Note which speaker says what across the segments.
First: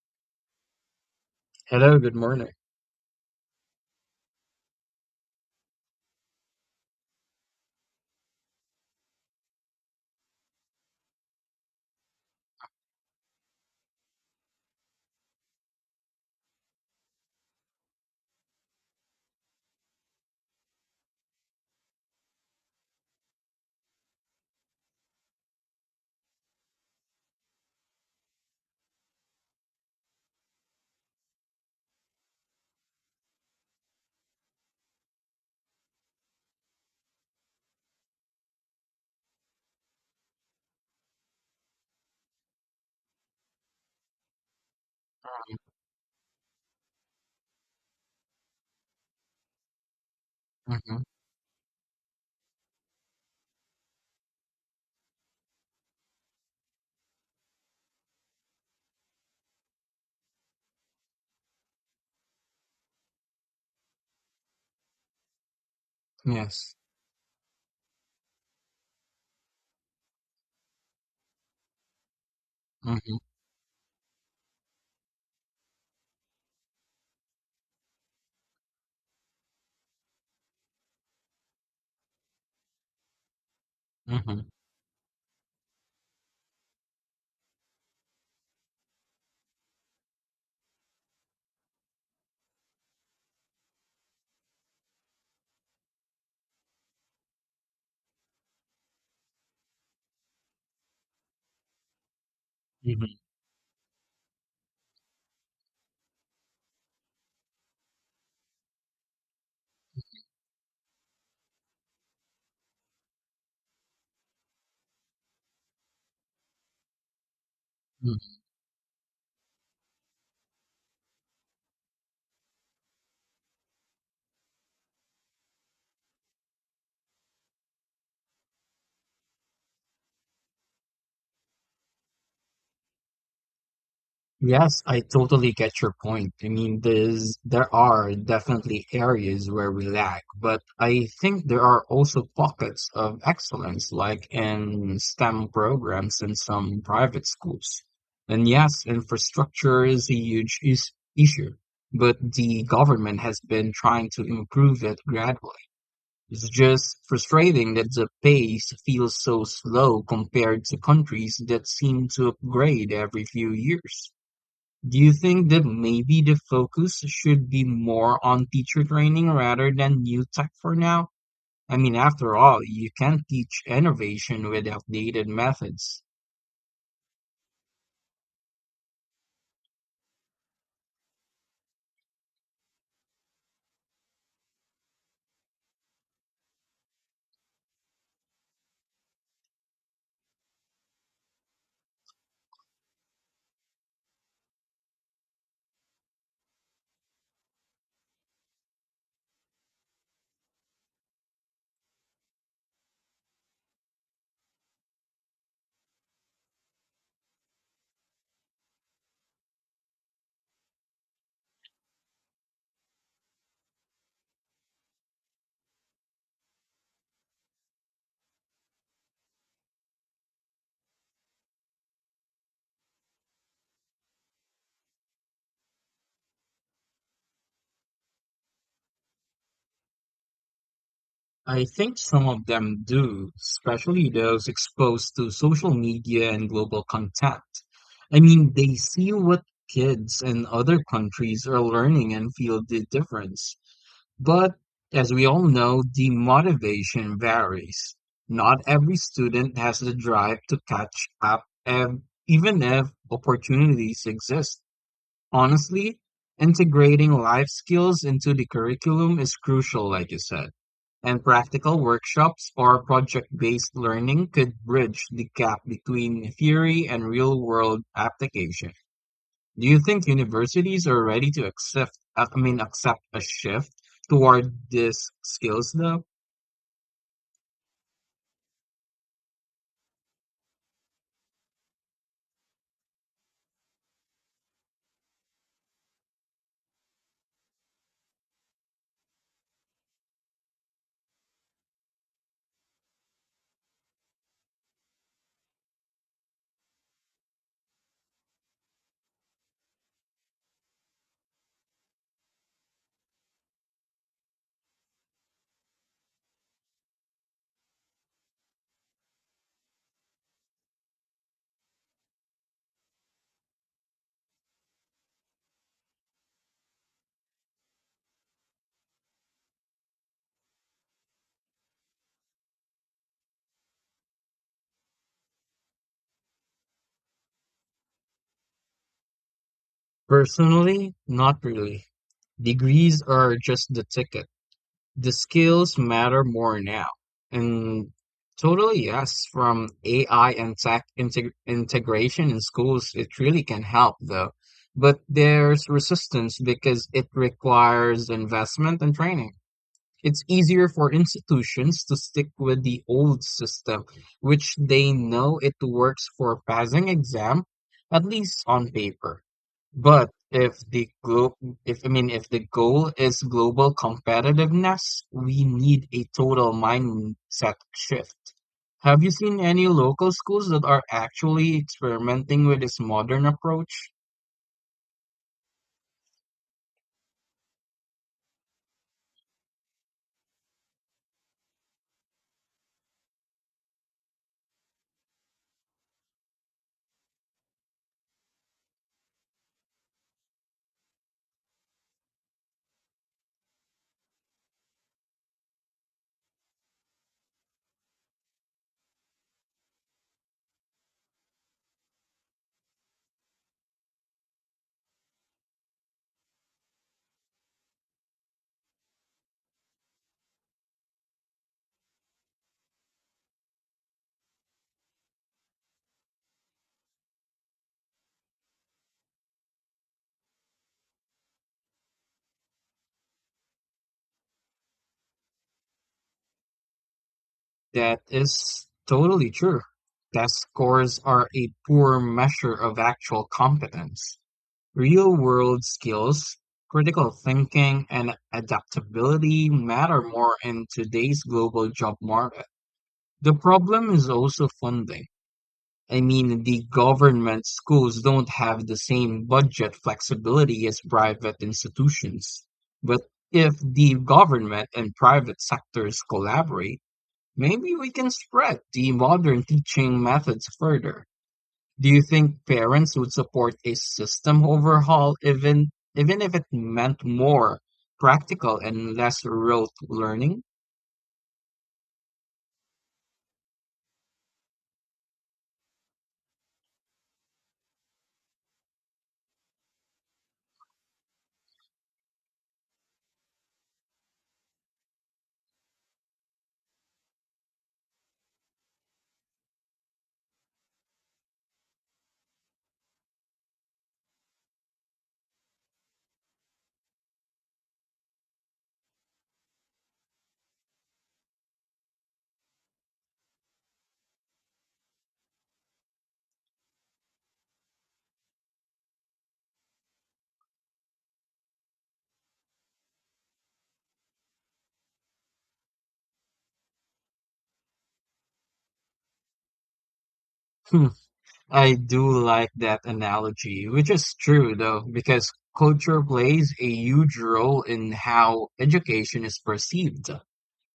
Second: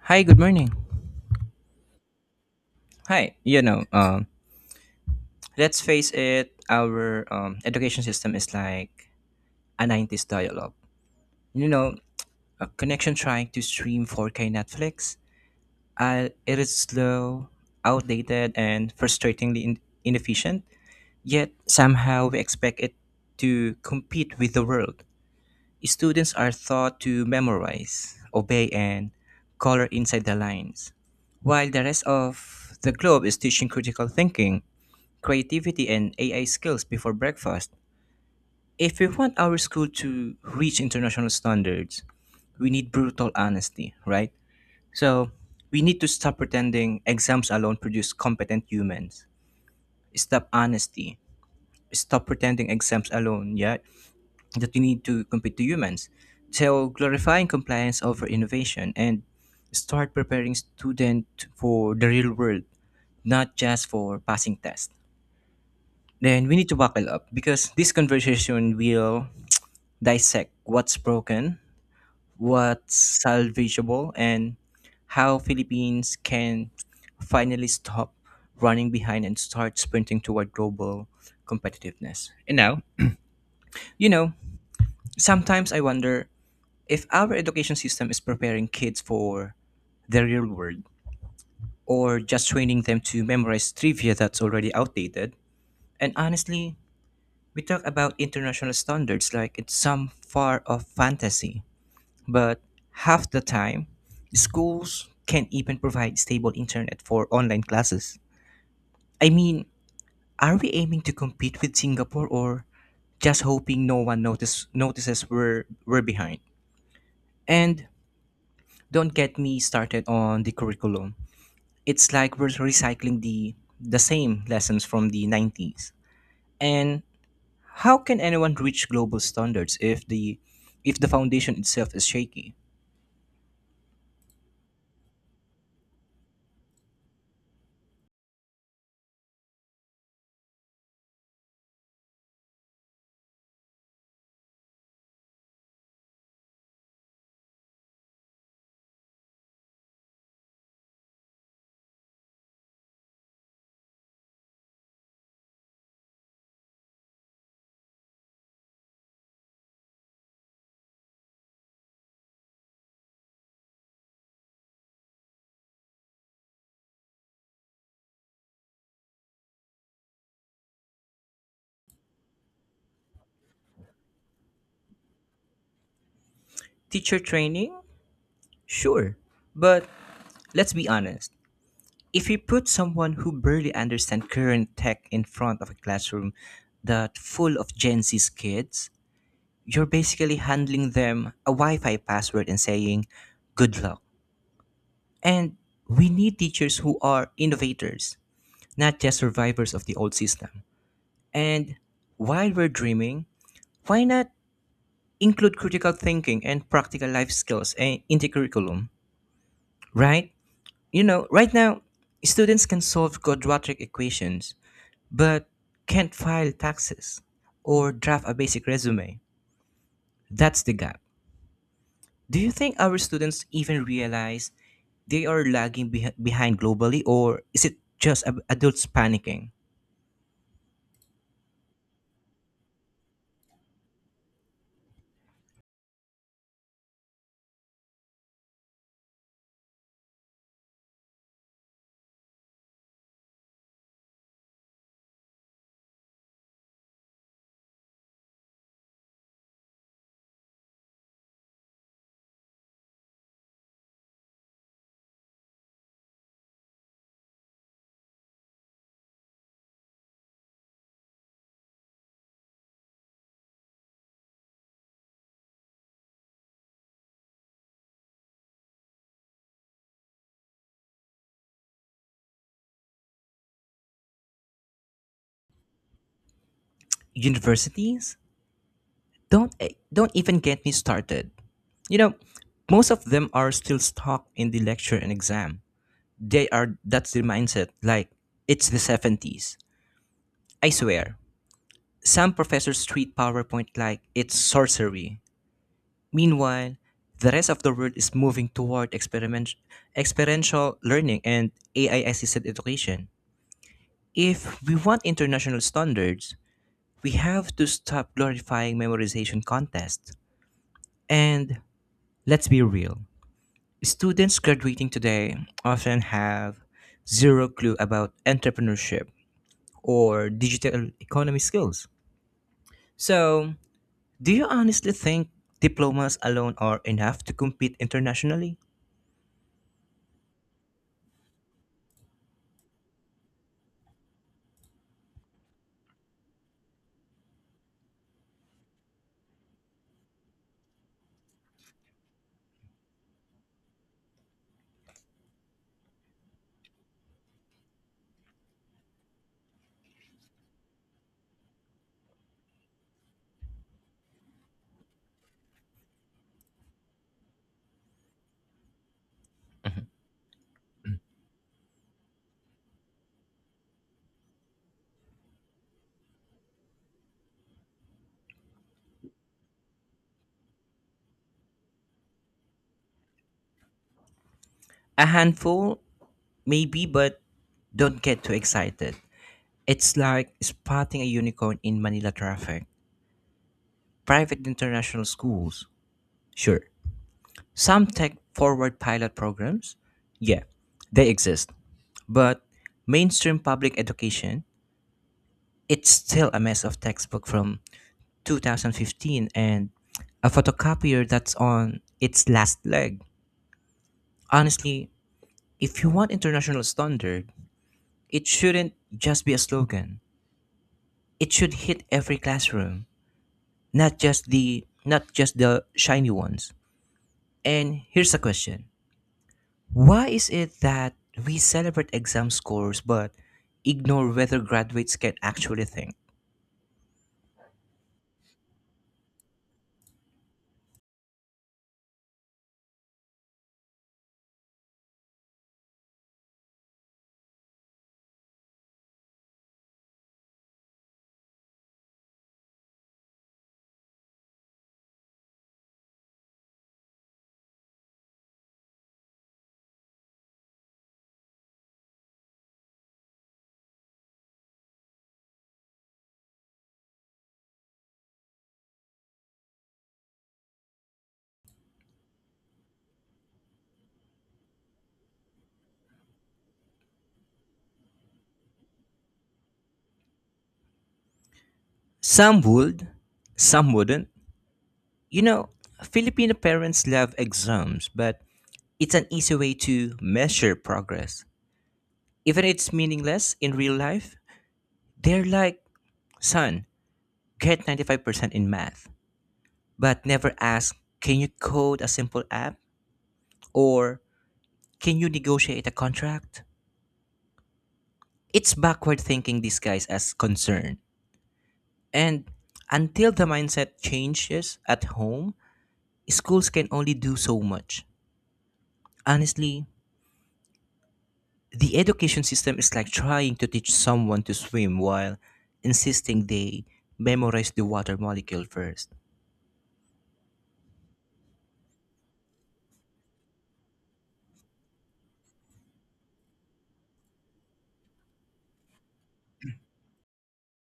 Speaker 1: Hi, good morning.
Speaker 2: Hello, good morning.
Speaker 1: Hi, let's face it, our education system is like a 90s dialogue. You know, a connection trying to stream 4K Netflix. It is slow, outdated, and frustratingly inefficient, yet somehow we expect it to compete with the world. Students are taught to memorize, obey, and color inside the lines, while the rest of the globe is teaching critical thinking creativity and AI skills before breakfast. If we want our school to reach international standards, we need brutal honesty, right? So, we need to stop pretending exams alone produce competent humans. Stop
Speaker 2: Mhm,
Speaker 1: honesty. Stop pretending exams alone, yeah, that we need to compete to humans. So, glorifying compliance over innovation and start preparing students for the real world, not just for passing tests.
Speaker 2: mhm,
Speaker 1: Then we need
Speaker 2: Yes.
Speaker 1: to buckle up because this conversation will dissect what's broken,
Speaker 2: hmm
Speaker 1: what's salvageable, and how Philippines can finally stop running behind and start sprinting toward global competitiveness. And now, you know,
Speaker 2: hmm
Speaker 1: sometimes I wonder if our education system is preparing kids for the real world or just training them to memorize trivia that's already outdated. And honestly, we talk about international standards like it's some far off fantasy, but
Speaker 2: hmm
Speaker 1: half the time, schools can't even provide stable internet for online classes. I mean, are we aiming to compete with Singapore or just hoping no one notices we're behind? And don't get me started on the curriculum. It's like we're recycling the same lessons from the 90s. And how can anyone reach global standards if the foundation itself is shaky?
Speaker 2: Yes, I totally get your point. I mean, there are definitely areas where we lack, but I think there are also pockets of excellence, like in STEM programs in some private schools. And yes, infrastructure is a huge is issue, but the government has been trying to improve it gradually. It's just frustrating that the pace feels so slow compared to countries that seem to upgrade every few years. Do you think that maybe the focus should be more on teacher training rather than new tech for now? I mean, after all, you can't teach innovation with outdated methods.
Speaker 1: Teacher training? Sure. But let's be honest. If you put someone who barely understands current tech in front of a classroom that full of Gen Z's kids, you're basically handling them a Wi-Fi password and saying, good luck. And we need teachers who are innovators, not just survivors of the old system. And while we're dreaming, why not include critical thinking and practical life skills into curriculum, right? Right now, students can solve quadratic equations, but can't file taxes or draft a basic resume. That's the gap. Do you think our students even realize they are lagging behind globally, or is it just adults panicking?
Speaker 2: I think some of them do, especially those exposed to social media and global content. I mean, they see what kids in other countries are learning and feel the difference. But as we all know, the motivation varies. Not every student has the drive to catch up, even if opportunities exist. Honestly, integrating life skills into the curriculum is crucial, like you said, and practical workshops or project-based learning could bridge the gap between theory and real-world application. Do you think universities are ready to accept, I mean, accept a shift toward these skills though?
Speaker 1: Universities don't even get me started. You know, Most of them are still stuck in the lecture and exam. They are That's their mindset. Like it's the 70s. I swear. Some professors treat PowerPoint like it's sorcery. Meanwhile, the rest of the world is moving toward experiential learning and AI assisted education. If we want international standards, we have to stop glorifying memorization contests. And let's be real, students graduating today often have zero clue about entrepreneurship, or digital economy skills. So, do you honestly think diplomas alone are enough to compete internationally?
Speaker 2: Personally, not really. Degrees are just the ticket. The skills matter more now. And totally, yes, from AI and tech integration in schools, it really can help though. But there's resistance because it requires investment and training. It's easier for institutions to stick with the old system, which they know it works for passing exam, at least on paper. But if I mean if the goal is global competitiveness, we need a total mindset shift. Have you seen any local schools that are actually experimenting with this modern approach?
Speaker 1: A handful, maybe, but don't get too excited. It's like spotting a unicorn in Manila traffic. Private international schools, sure. Some tech forward pilot programs, yeah, they exist. But mainstream public education, it's still a mess of textbook from 2015 and a photocopier that's on its last leg. Honestly, if you want international standard, it shouldn't just be a slogan. It should hit every classroom, not just the shiny ones. And here's a question. Why is it that we celebrate exam scores but ignore whether graduates can actually think?
Speaker 2: That is totally true. Test scores are a poor measure of actual competence. Real world skills, critical thinking, and adaptability matter more in today's global job market. The problem is also funding. I mean, the government schools don't have the same budget flexibility as private institutions. But if the government and private sectors collaborate, maybe we can spread the modern teaching methods further. Do you think parents would support a system overhaul even if it meant more practical and less rote learning?
Speaker 1: Some would, some wouldn't. You know, Filipino parents love exams, but it's an easy way to measure progress. Even if it's meaningless in real life, they're like, son, get 95% in math, but never ask, can you code a simple app? Or can you negotiate a contract? It's backward thinking disguised as concern. And until the mindset changes at home, schools can only do so much. Honestly, the education system is like trying to teach someone to swim while insisting they memorize the water molecule first.
Speaker 2: Hmm, I do like that analogy, which is true though, because culture plays a huge role in how education is perceived.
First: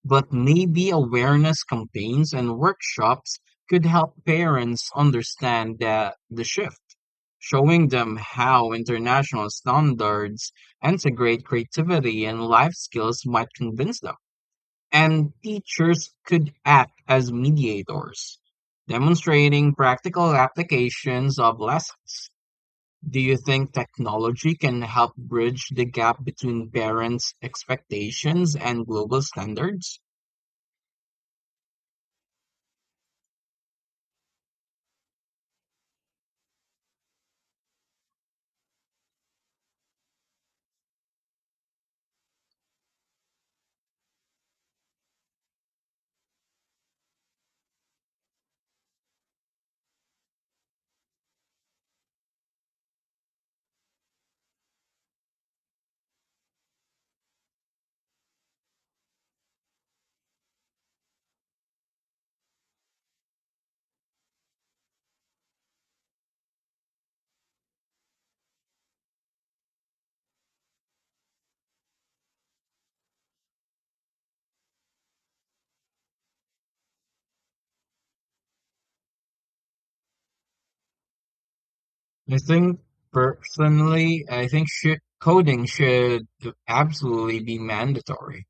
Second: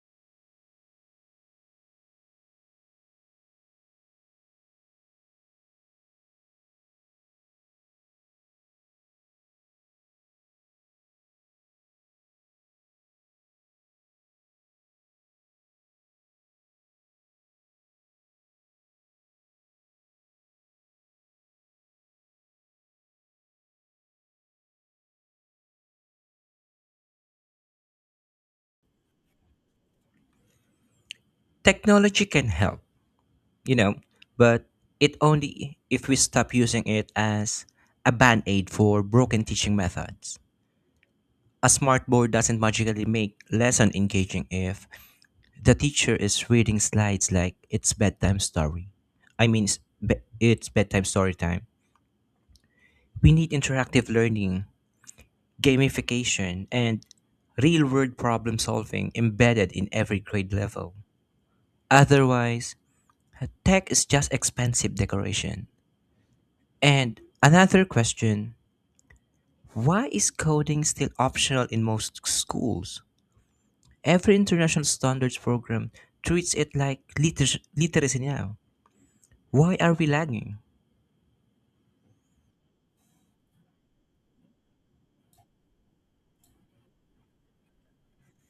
Speaker 2: But maybe awareness campaigns and workshops could help parents understand the shift, showing them how international standards integrate creativity and life skills might convince them. And teachers could act as mediators, demonstrating practical applications of lessons. Do you think technology can help bridge the gap between parents' expectations and global standards?
Speaker 1: Technology can help, you know, but it only if we stop using it as a band aid for broken teaching methods. A smart board doesn't magically make lesson engaging if the teacher is reading slides like it's bedtime story. I mean, it's bedtime story time. We need interactive learning gamification, and real world problem solving embedded in every grade level. Otherwise, tech is just expensive decoration. And another question, why is coding still optional in most schools? Every international standards program treats it like literacy now. Why are we lagging?
Speaker 2: I think I think sh coding should absolutely be mandatory.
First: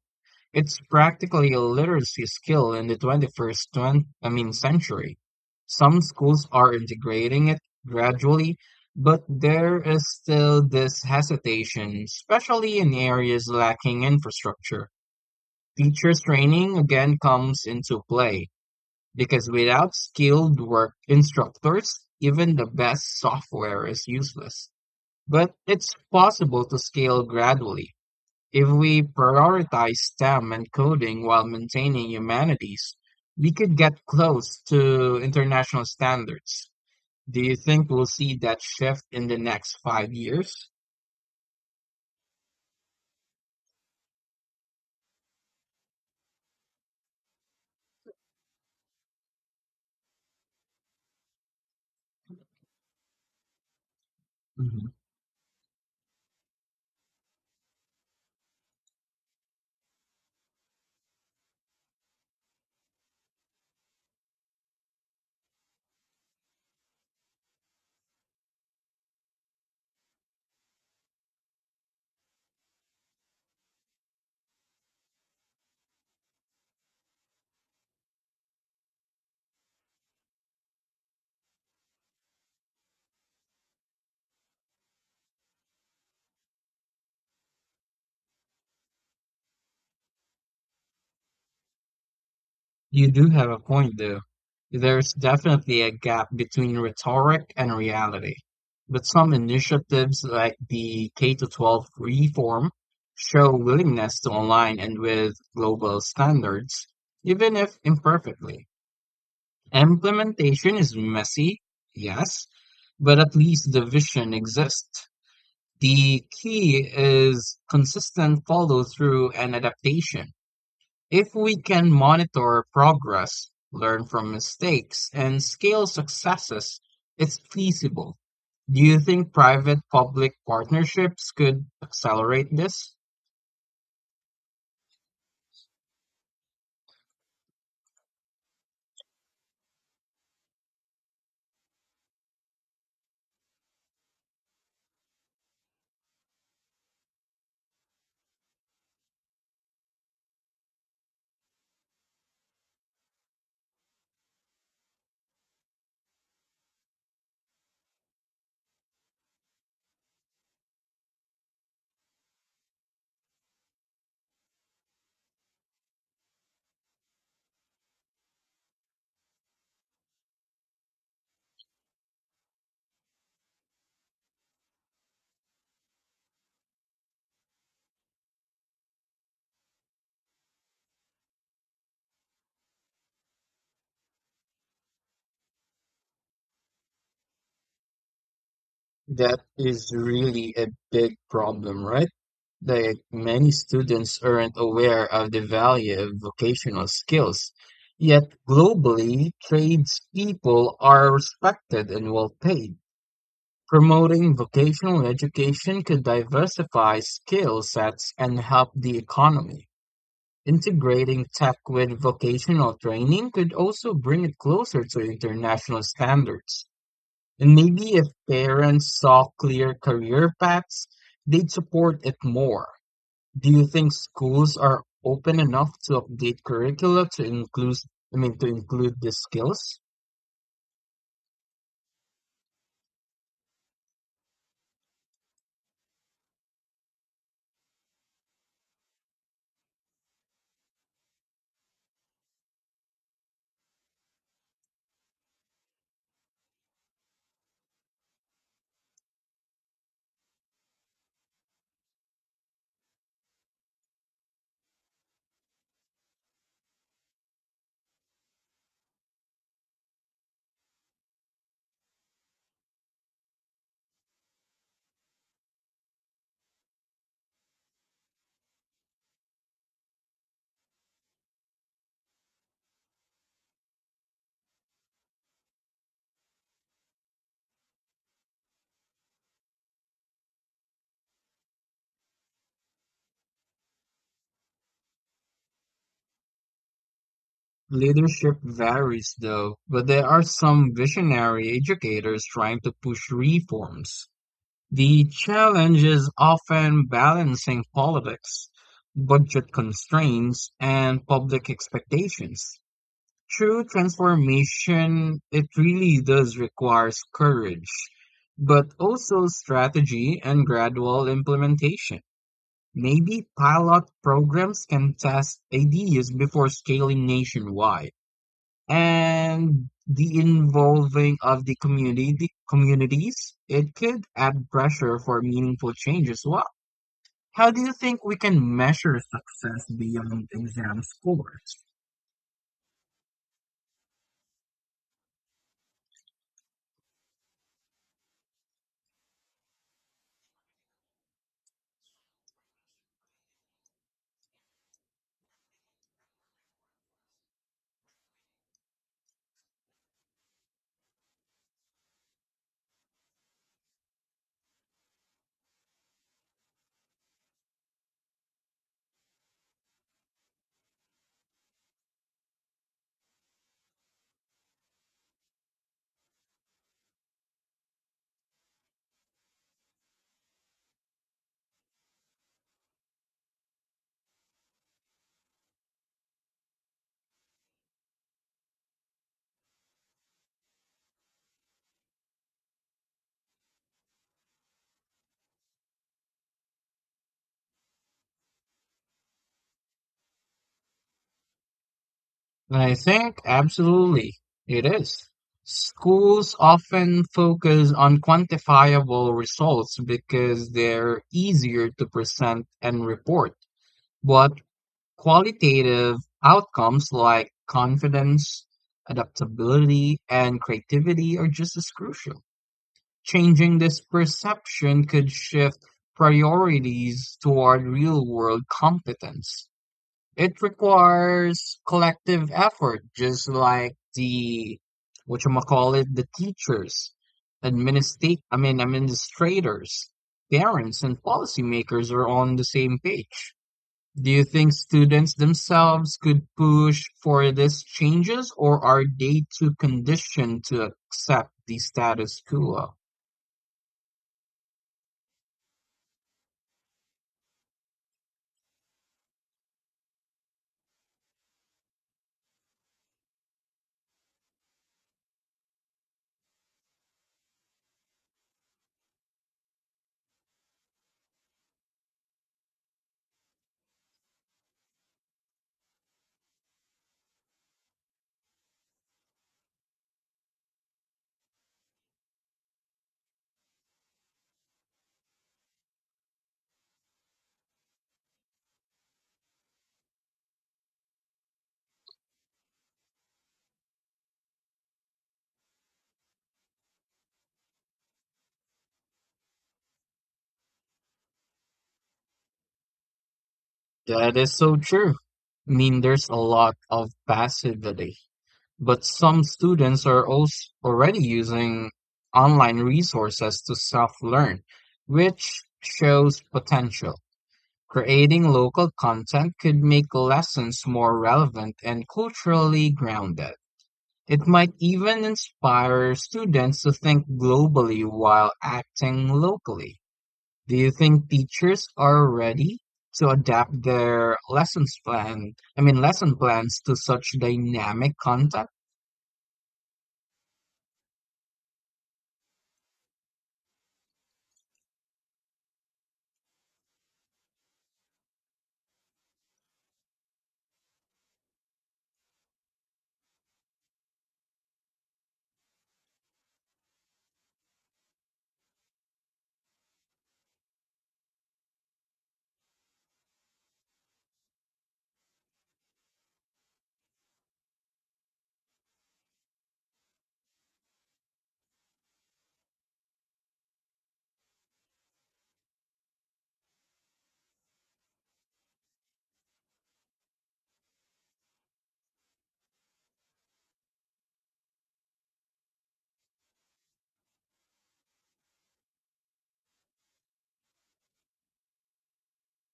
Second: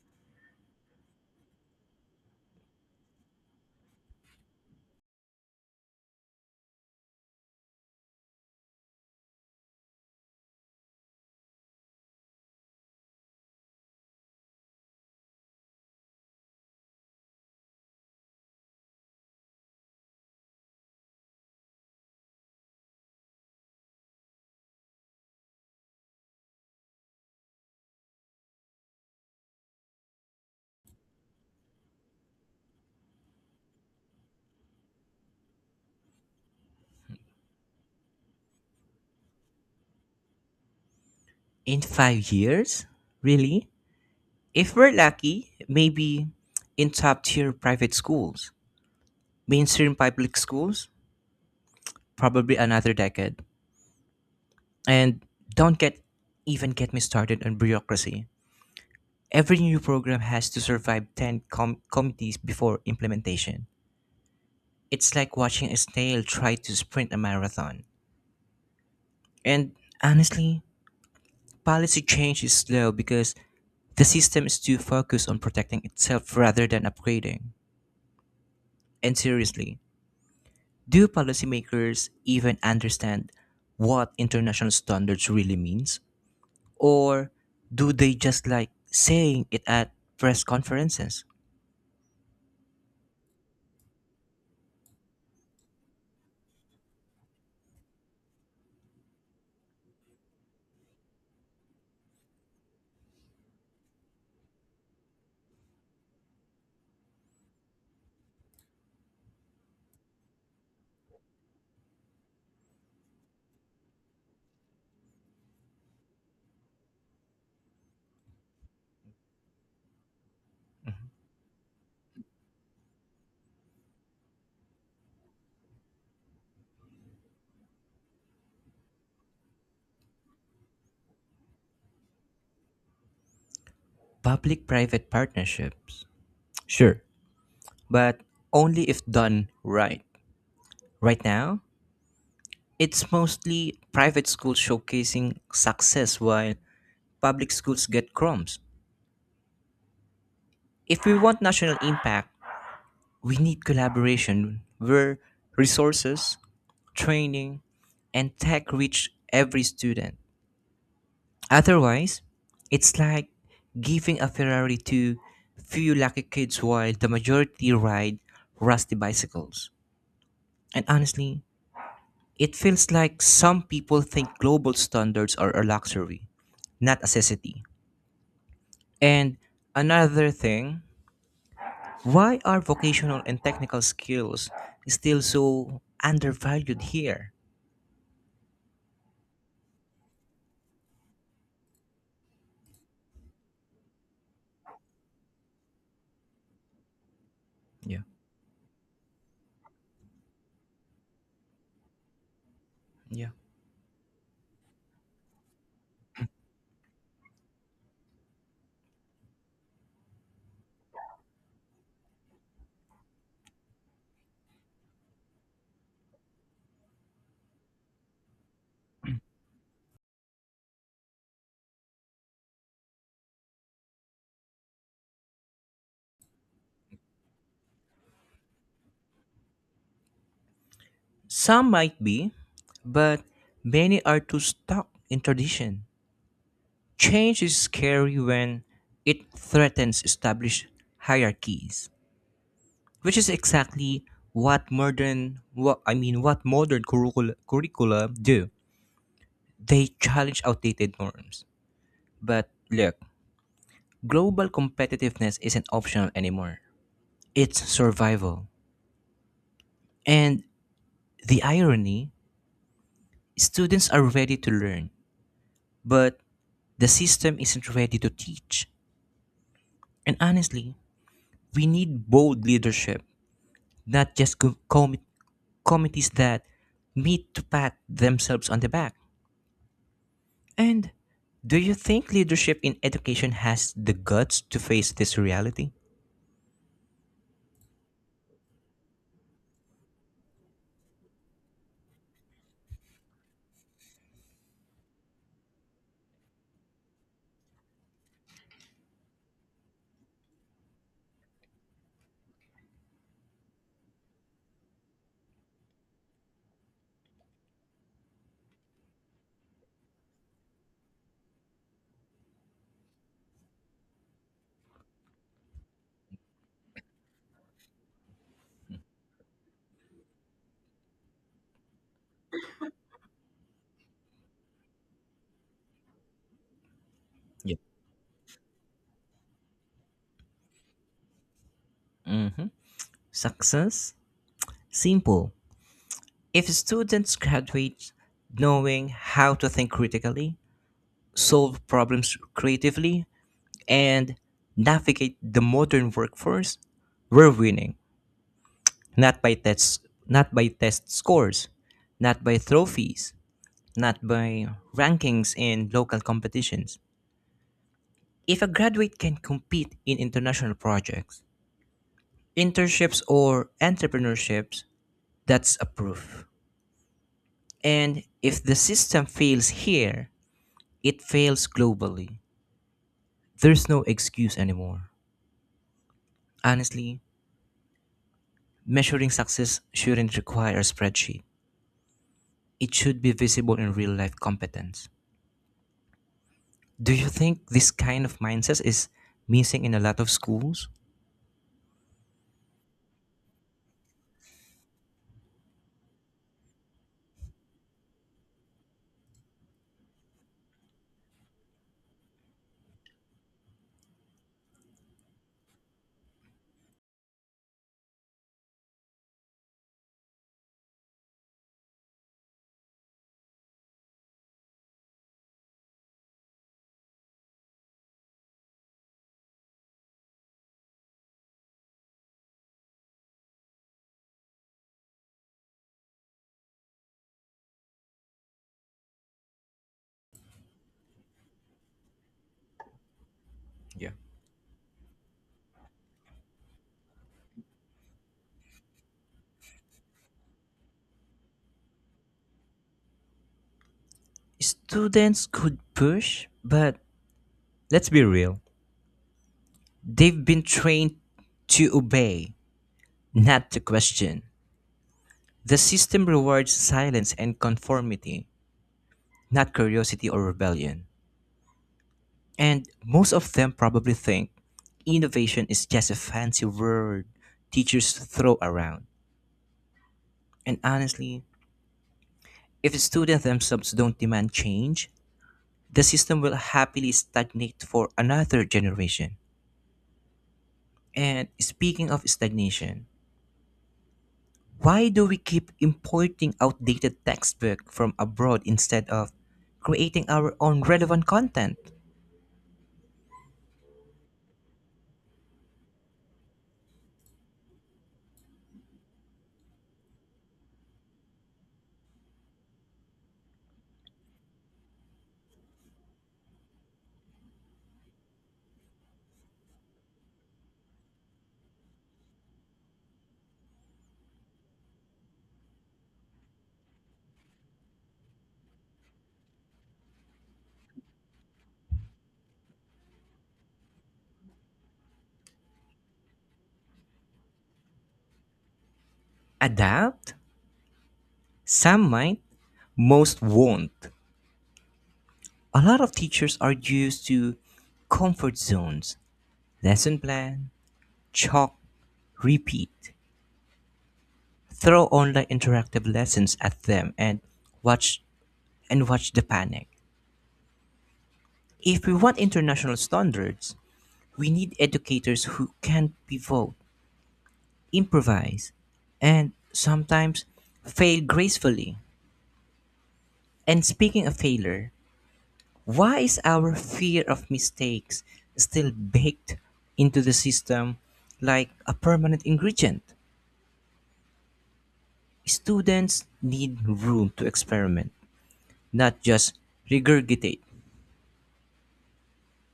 Speaker 2: It's practically a literacy skill in the I mean, century. Some schools are integrating it gradually, but there is still this hesitation, especially in areas lacking infrastructure. Teachers training again comes into play because without skilled work instructors, even the best software is useless. But it's possible to scale gradually. If we prioritize STEM and coding while maintaining humanities, we could get close to international standards. Do you think we'll see that shift in the next 5 years?
Speaker 1: In 5 years? Really? If we're lucky, maybe in top tier private schools, mainstream public schools, probably another decade. And don't get even get me started on bureaucracy. Every new program has to survive 10 committees before implementation. It's like watching a snail try to sprint a marathon. And honestly, policy change is slow because the system is too focused on protecting itself rather than upgrading. And seriously, do policymakers even understand what international standards really means? Or do they just like saying it at press conferences?
Speaker 2: You do have a point there. There's definitely a gap between rhetoric and reality. But some initiatives like the K-12 to 12 reform show willingness to align and with global standards, even if imperfectly. Implementation is messy, yes, but at least the vision exists. The key is consistent follow through and adaptation. If we can monitor progress, learn from mistakes, and scale successes, it's feasible. Do you think private public partnerships could accelerate this?
Speaker 1: Public private partnerships. Sure, but only if done right. Right now, it's mostly private schools showcasing success while public schools get crumbs. If we want national impact, we need collaboration where resources, training, and tech reach every student. Otherwise, it's like giving a Ferrari to few lucky kids while the majority ride rusty bicycles. And honestly, it feels like some people think global standards are a luxury, not a necessity. And another thing, why are vocational and technical skills still so undervalued here?
Speaker 2: That is really a big problem, right? Like many students aren't aware of the value of vocational skills.
Speaker 1: Yeah,
Speaker 2: Yet globally, tradespeople are respected and well paid.
Speaker 1: yeah.
Speaker 2: Promoting vocational education could diversify skill sets and help the economy. Integrating tech with vocational training could also bring it closer to international standards. And maybe if parents saw clear career paths, they'd support it more. Do you think schools are open enough to update curricula to to include these skills?
Speaker 1: Some might be, but many are too stuck in tradition. Change is scary when it threatens established hierarchies, which is exactly what modern what I mean what modern curricula do. They challenge outdated norms. But look, global competitiveness isn't optional anymore. It's survival. And the irony, students are ready to learn, but the system isn't ready to teach. And honestly, we need bold leadership, not just committees that meet to pat themselves on the back. And do you think leadership in education has the guts to face this reality?
Speaker 2: Leadership varies, though, but there are some visionary educators trying to push reforms. The challenge is often balancing politics, budget constraints, and public expectations. True transformation, it really does requires courage, but also strategy and gradual implementation. Maybe pilot programs can test ideas before scaling nationwide, and the involving of the communities it could add pressure for meaningful change as well. How
Speaker 1: Yeah.
Speaker 2: do you think we can measure success beyond exam scores?
Speaker 1: hmm Success? Simple. If students graduate knowing how to think critically, solve problems creatively, and navigate the modern workforce, we're winning. Not by tests, not by test scores, not by trophies, not by rankings in local competitions. If a graduate can compete in international projects, internships, or entrepreneurships, that's a proof. And if the system fails here, it fails globally. There's no excuse anymore. Honestly, measuring success shouldn't require a spreadsheet. It should be visible in real life competence. Do you think this kind of mindset is missing in a lot of schools?
Speaker 2: And I think absolutely it is. Schools often focus on quantifiable results because they're easier to present and report, but qualitative outcomes like confidence, adaptability, and creativity are just as crucial. Changing this perception could shift priorities toward real world competence. It requires collective effort, just like the whatchamacallit, the teachers, administrate I mean administrators, parents and policymakers are on the same page.
Speaker 1: Yeah.
Speaker 2: Do you think students themselves could push for these changes, or are they too conditioned to accept the status quo?
Speaker 1: Students could push, but let's be real. They've been trained to obey, not to question. The system rewards silence and conformity, not curiosity or rebellion. And most of them probably think innovation is just a fancy word teachers throw around. And honestly, if students themselves don't demand change, the system will happily stagnate for another generation. And speaking of stagnation, why do we keep importing outdated textbook from abroad instead of creating our own relevant content?
Speaker 2: That is so true. I mean, there's a lot of passivity, but some students are also already using online resources to self-learn, which shows potential. Creating local content could make lessons more relevant and culturally grounded. It might even inspire students to think globally while acting locally. Do you think teachers are ready to adapt their lesson plans to such dynamic content?
Speaker 1: Adapt? Some might, most won't. A lot of teachers are used to comfort zones, lesson plan, chalk, repeat. Throw online interactive lessons at them and watch watch the panic. If we want international standards, we need educators who can pivot improvise, and sometimes fail gracefully. And speaking of failure, why is our fear of mistakes still baked into the system like a permanent ingredient? Students need room to experiment, not just regurgitate.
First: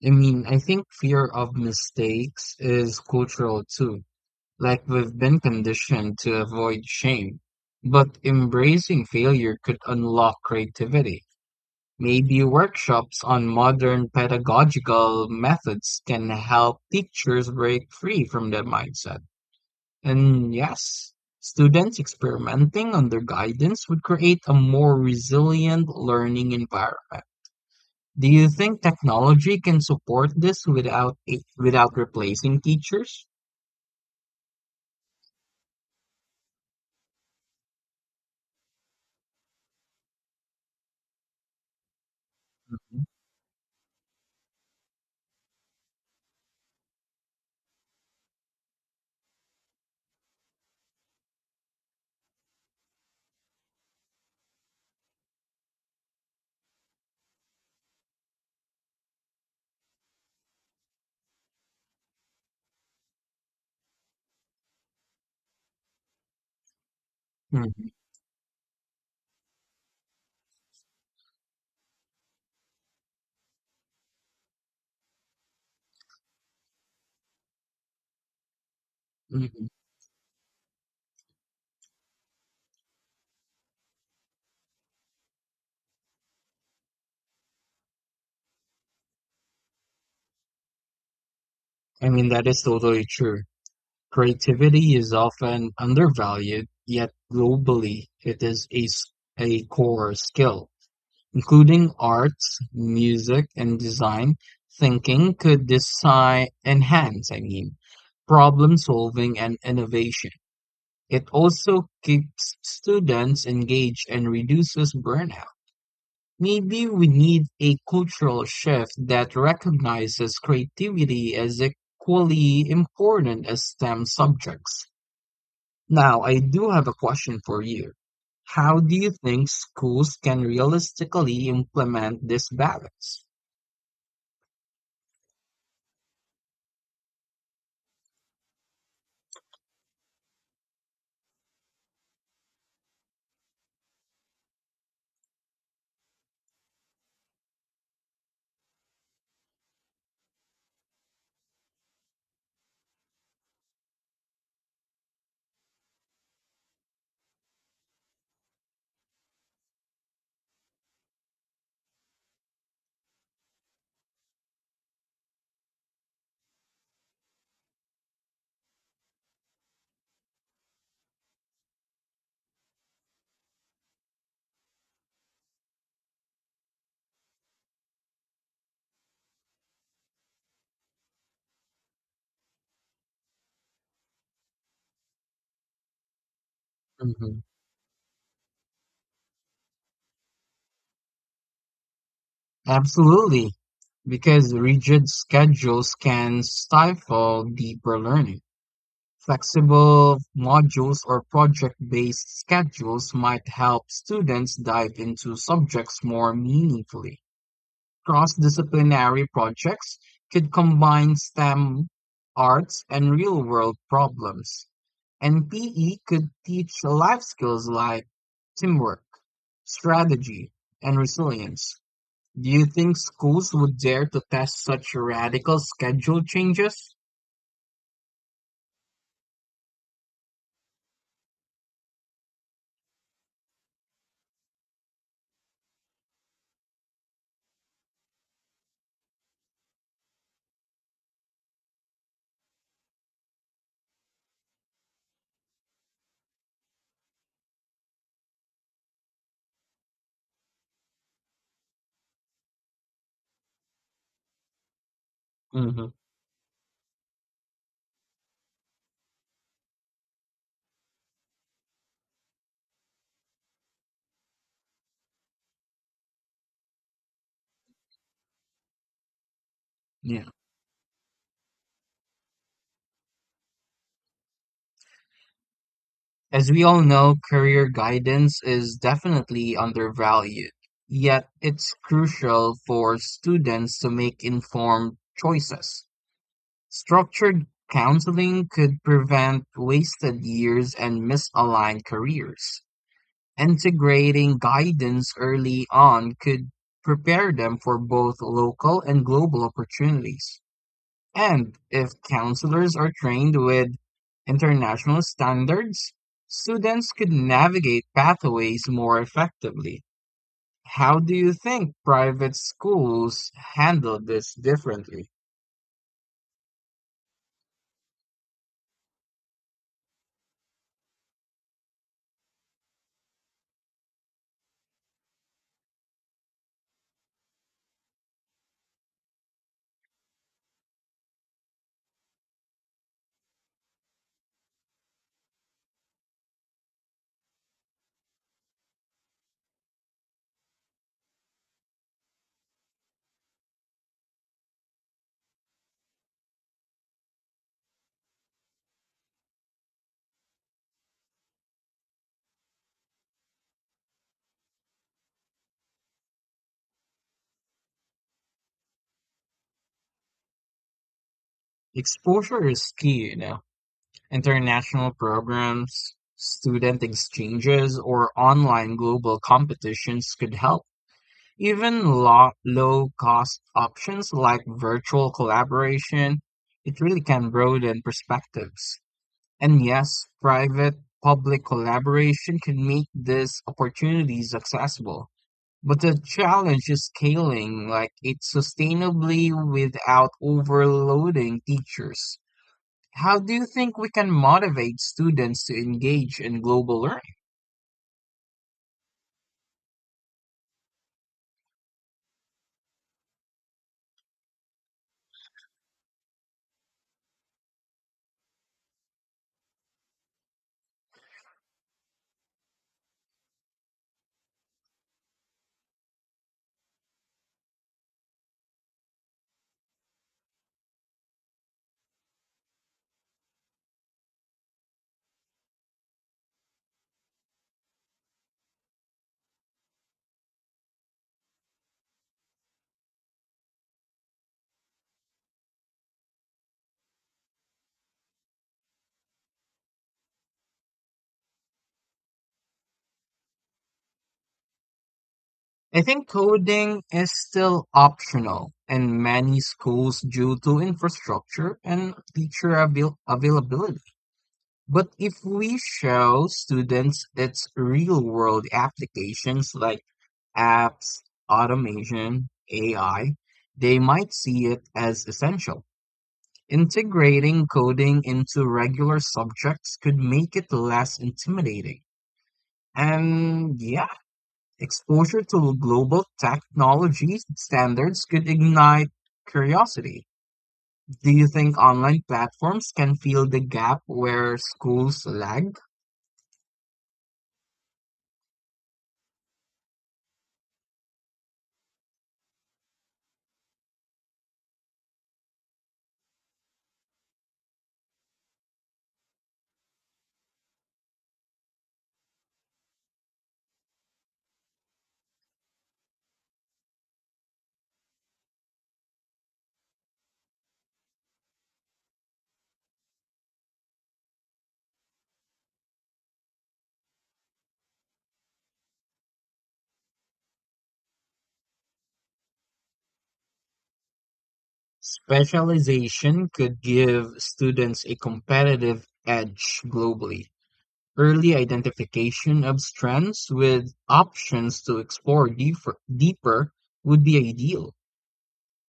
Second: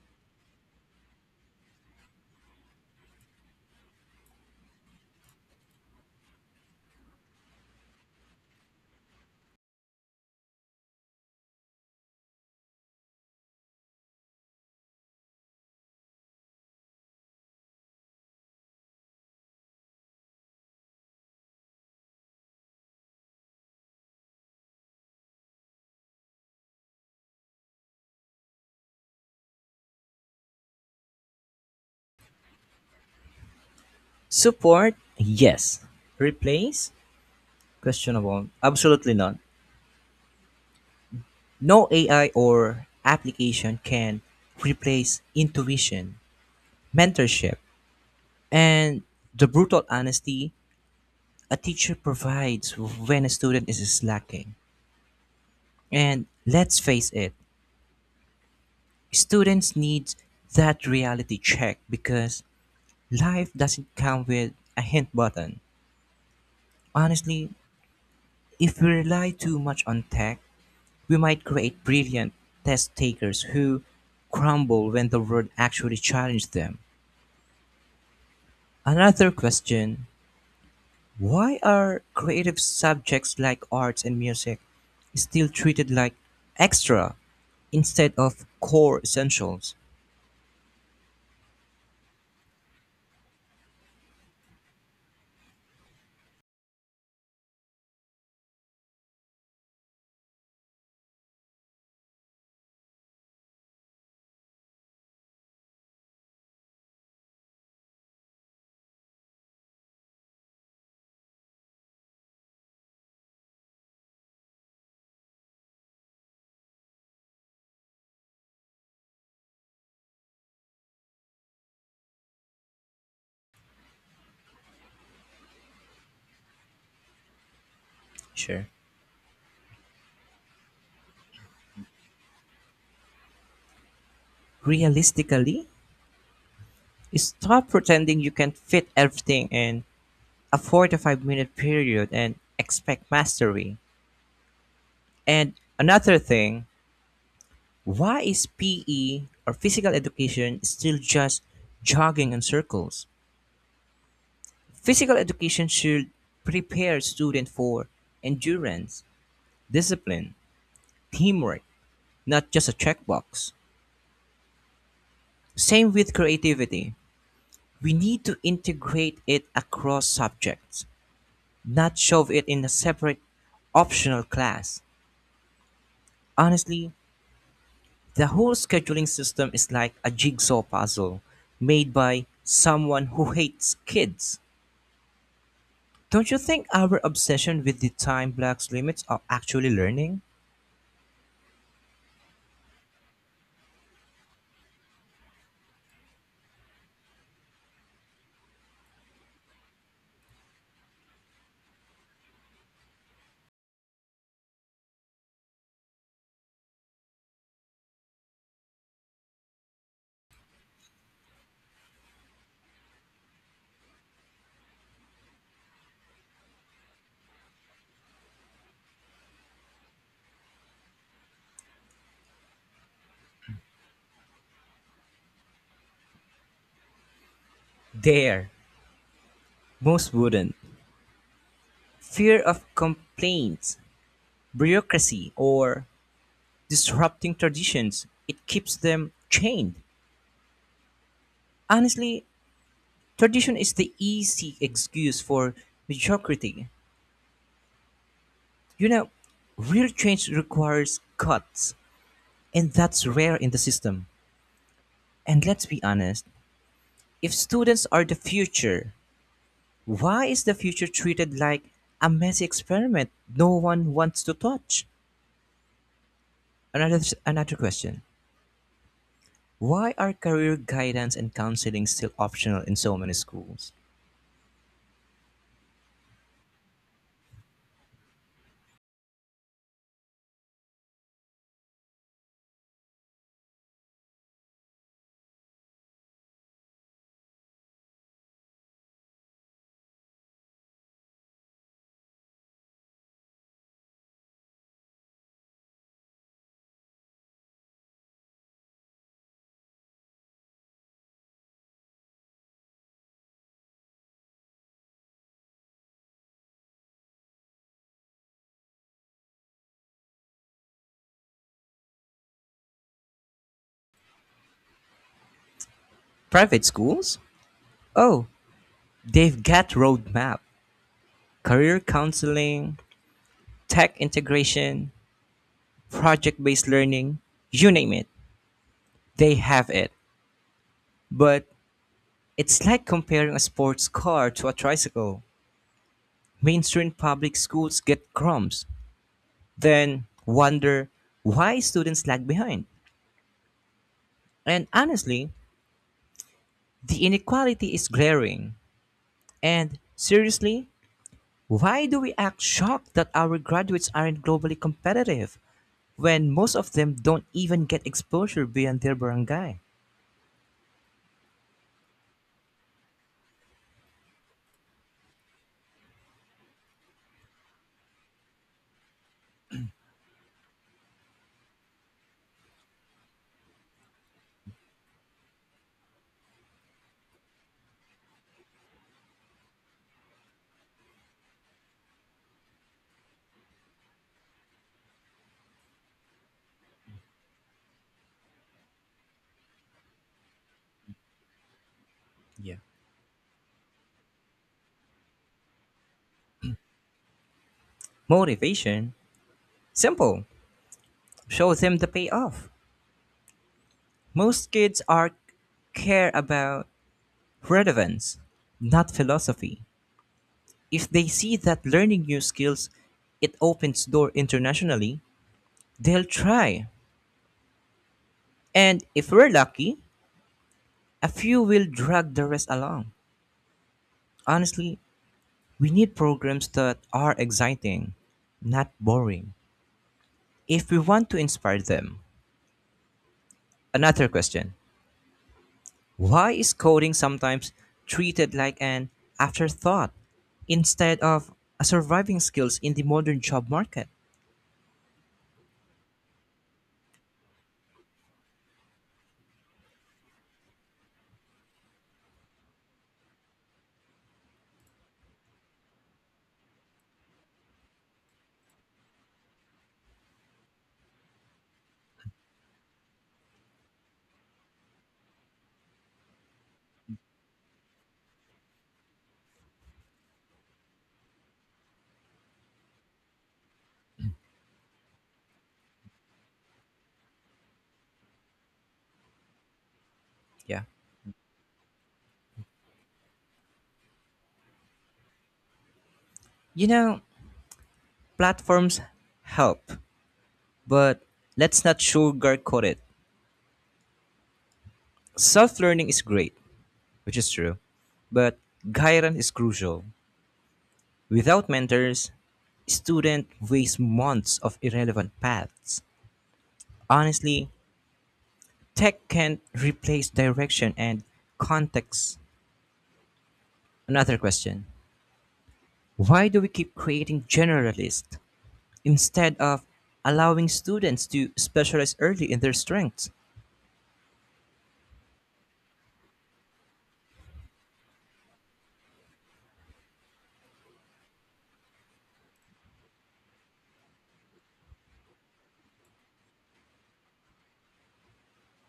Speaker 2: I mean, I think fear of mistakes is cultural too. Like we've been conditioned to avoid shame, but embracing failure could unlock creativity. Maybe workshops on modern pedagogical methods can help teachers break free from that mindset. And yes, students experimenting under guidance would create a more resilient learning environment. Do you think technology can support this without replacing teachers?
Speaker 1: Support? Yes. Replace? Questionable. Absolutely not. No AI or application can replace intuition, mentorship, and the brutal honesty a teacher provides when a student is slacking. And let's face it, students need that reality check because life doesn't come with a hint button. Honestly,
Speaker 2: Mhm,
Speaker 1: if we rely too much on tech, we might create brilliant test takers who crumble when the world actually challenges them. Another
Speaker 2: mhm.
Speaker 1: question, why are creative subjects like arts and music still treated like extra instead of core essentials?
Speaker 2: I mean, that is totally true. Creativity is often undervalued, yet globally it is a core skill. Including arts, music, and design thinking could design enhance, I mean, problem solving and innovation. It also keeps students engaged and reduces burnout. Maybe we need a cultural shift that recognizes creativity as equally important as STEM subjects. Now, I do have a question for you.
Speaker 1: Sure.
Speaker 2: How do you think schools can realistically implement this balance?
Speaker 1: Realistically, stop pretending you can fit everything in a 45-minute period and expect mastery. And another thing, why is PE or physical education still just jogging in circles? Physical education should prepare students for endurance, discipline, teamwork, not just a checkbox. Same with creativity. We need to integrate it across subjects, not shove it in a separate optional class. Honestly, the whole scheduling system is like a jigsaw puzzle made by someone who hates kids. Don't you think our
Speaker 2: hmm
Speaker 1: obsession with the time blocks limits of actually learning?
Speaker 2: Absolutely, because rigid schedules can stifle deeper learning. Flexible modules or project based schedules might help students dive into subjects more meaningfully. Cross disciplinary projects could combine STEM, arts, and real world problems. And PE could teach life skills like teamwork, strategy, and resilience. Do you think schools would dare to test such radical schedule changes?
Speaker 1: There, most wouldn't. Fear of complaints, bureaucracy, or disrupting traditions. It keeps them chained. Honestly, tradition is the easy excuse for mediocrity. You know, Real change requires cuts, and that's rare in the system. And let's be
Speaker 2: hmm
Speaker 1: honest, if students are the future, why is the future treated like a messy experiment no one wants to touch? Another Another question. Why are
Speaker 2: Yeah.
Speaker 1: career guidance and counseling still optional in so many schools?
Speaker 2: As we all know, career guidance is definitely undervalued, yet it's crucial for students to make informed choices. Structured counseling could prevent wasted years and misaligned careers. Integrating guidance early on could prepare them for both local and global opportunities. And if counselors are trained with international standards, students could navigate pathways more effectively. How do you think private schools handle this differently?
Speaker 1: Private schools? Oh, they've got roadmap, career counseling, tech integration, project-based learning, you name it, they have it. But it's like comparing a sports car to a tricycle. Mainstream public schools get crumbs, then wonder why students lag behind. And honestly, the inequality is glaring. And seriously, why do we act shocked that our graduates aren't globally competitive, when most of them don't even get exposure beyond their barangay?
Speaker 2: Exposure is key, you know. International programs, student exchanges, or online global competitions could help. Even low-cost options like virtual collaboration, it really can broaden perspectives. And yes, private-public collaboration can make these opportunities accessible. But the challenge is scaling like it sustainably without overloading teachers.
Speaker 1: Yeah.
Speaker 2: How do you think we can motivate students to engage in global learning?
Speaker 1: Motivation? Simple. Show them the payoff. Most kids are care about relevance, not philosophy. If they see that learning new skills it opens door internationally, they'll try. And if we're lucky, a few will drag the rest along. Honestly, we need programs that are exciting, not boring, if we want to inspire them. Another question, why is coding sometimes treated like an afterthought instead of a surviving skills in the modern job market?
Speaker 2: I think coding is still optional in many schools due to infrastructure and teacher availability. But if we show students its real world applications like apps, automation, AI, they might see it as essential. Integrating coding into regular subjects could make it less intimidating. And yeah, exposure to global technology standards could ignite curiosity.
Speaker 1: Yeah.
Speaker 2: Do you think online platforms can fill the gap where schools lag?
Speaker 1: You know, Platforms help, but let's not sugarcoat it. Self learning is great, which is true, but guidance is crucial. Without mentors, student waste months of irrelevant paths. Honestly, tech can't replace direction and context. Another question, why do we keep creating generalists instead of allowing students to specialize early in their strengths?
Speaker 2: Specialization could give students a competitive edge globally. Early identification of strengths with options to explore deeper would be ideal.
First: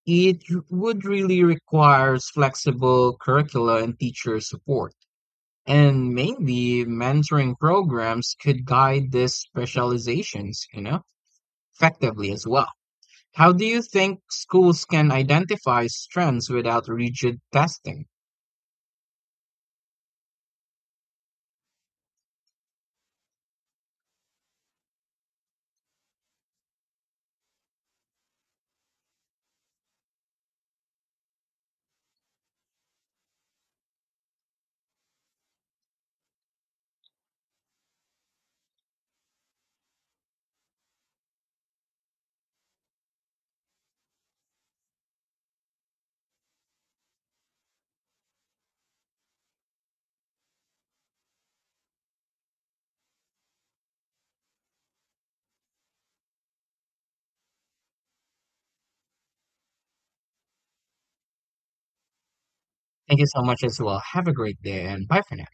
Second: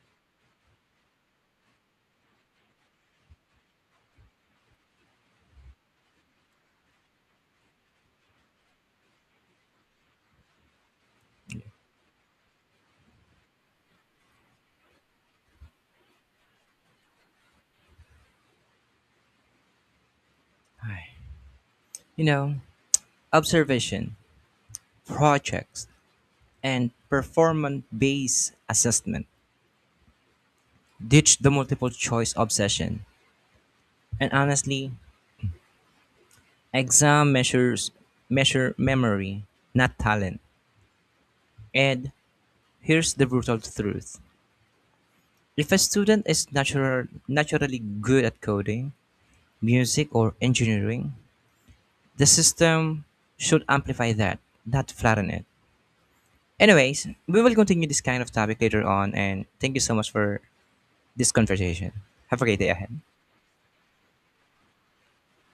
Speaker 2: It would really requires flexible curricula and teacher support. And maybe mentoring programs could guide these specializations, you know, effectively as well. How do you think schools can identify strengths without rigid testing?
Speaker 1: Ay. You know, Observation, projects, and performance based assessment. Ditch the multiple choice obsession. And honestly, exam measure memory, not talent. And here's the brutal truth. If a student is naturally good at coding, music, or engineering, the system should amplify that, not flatten it. Anyways, we will continue this kind of topic later on, and thank you so much for this conversation. Have a great day ahead.
Speaker 2: Thank you so much as well. Have a great day and bye for now.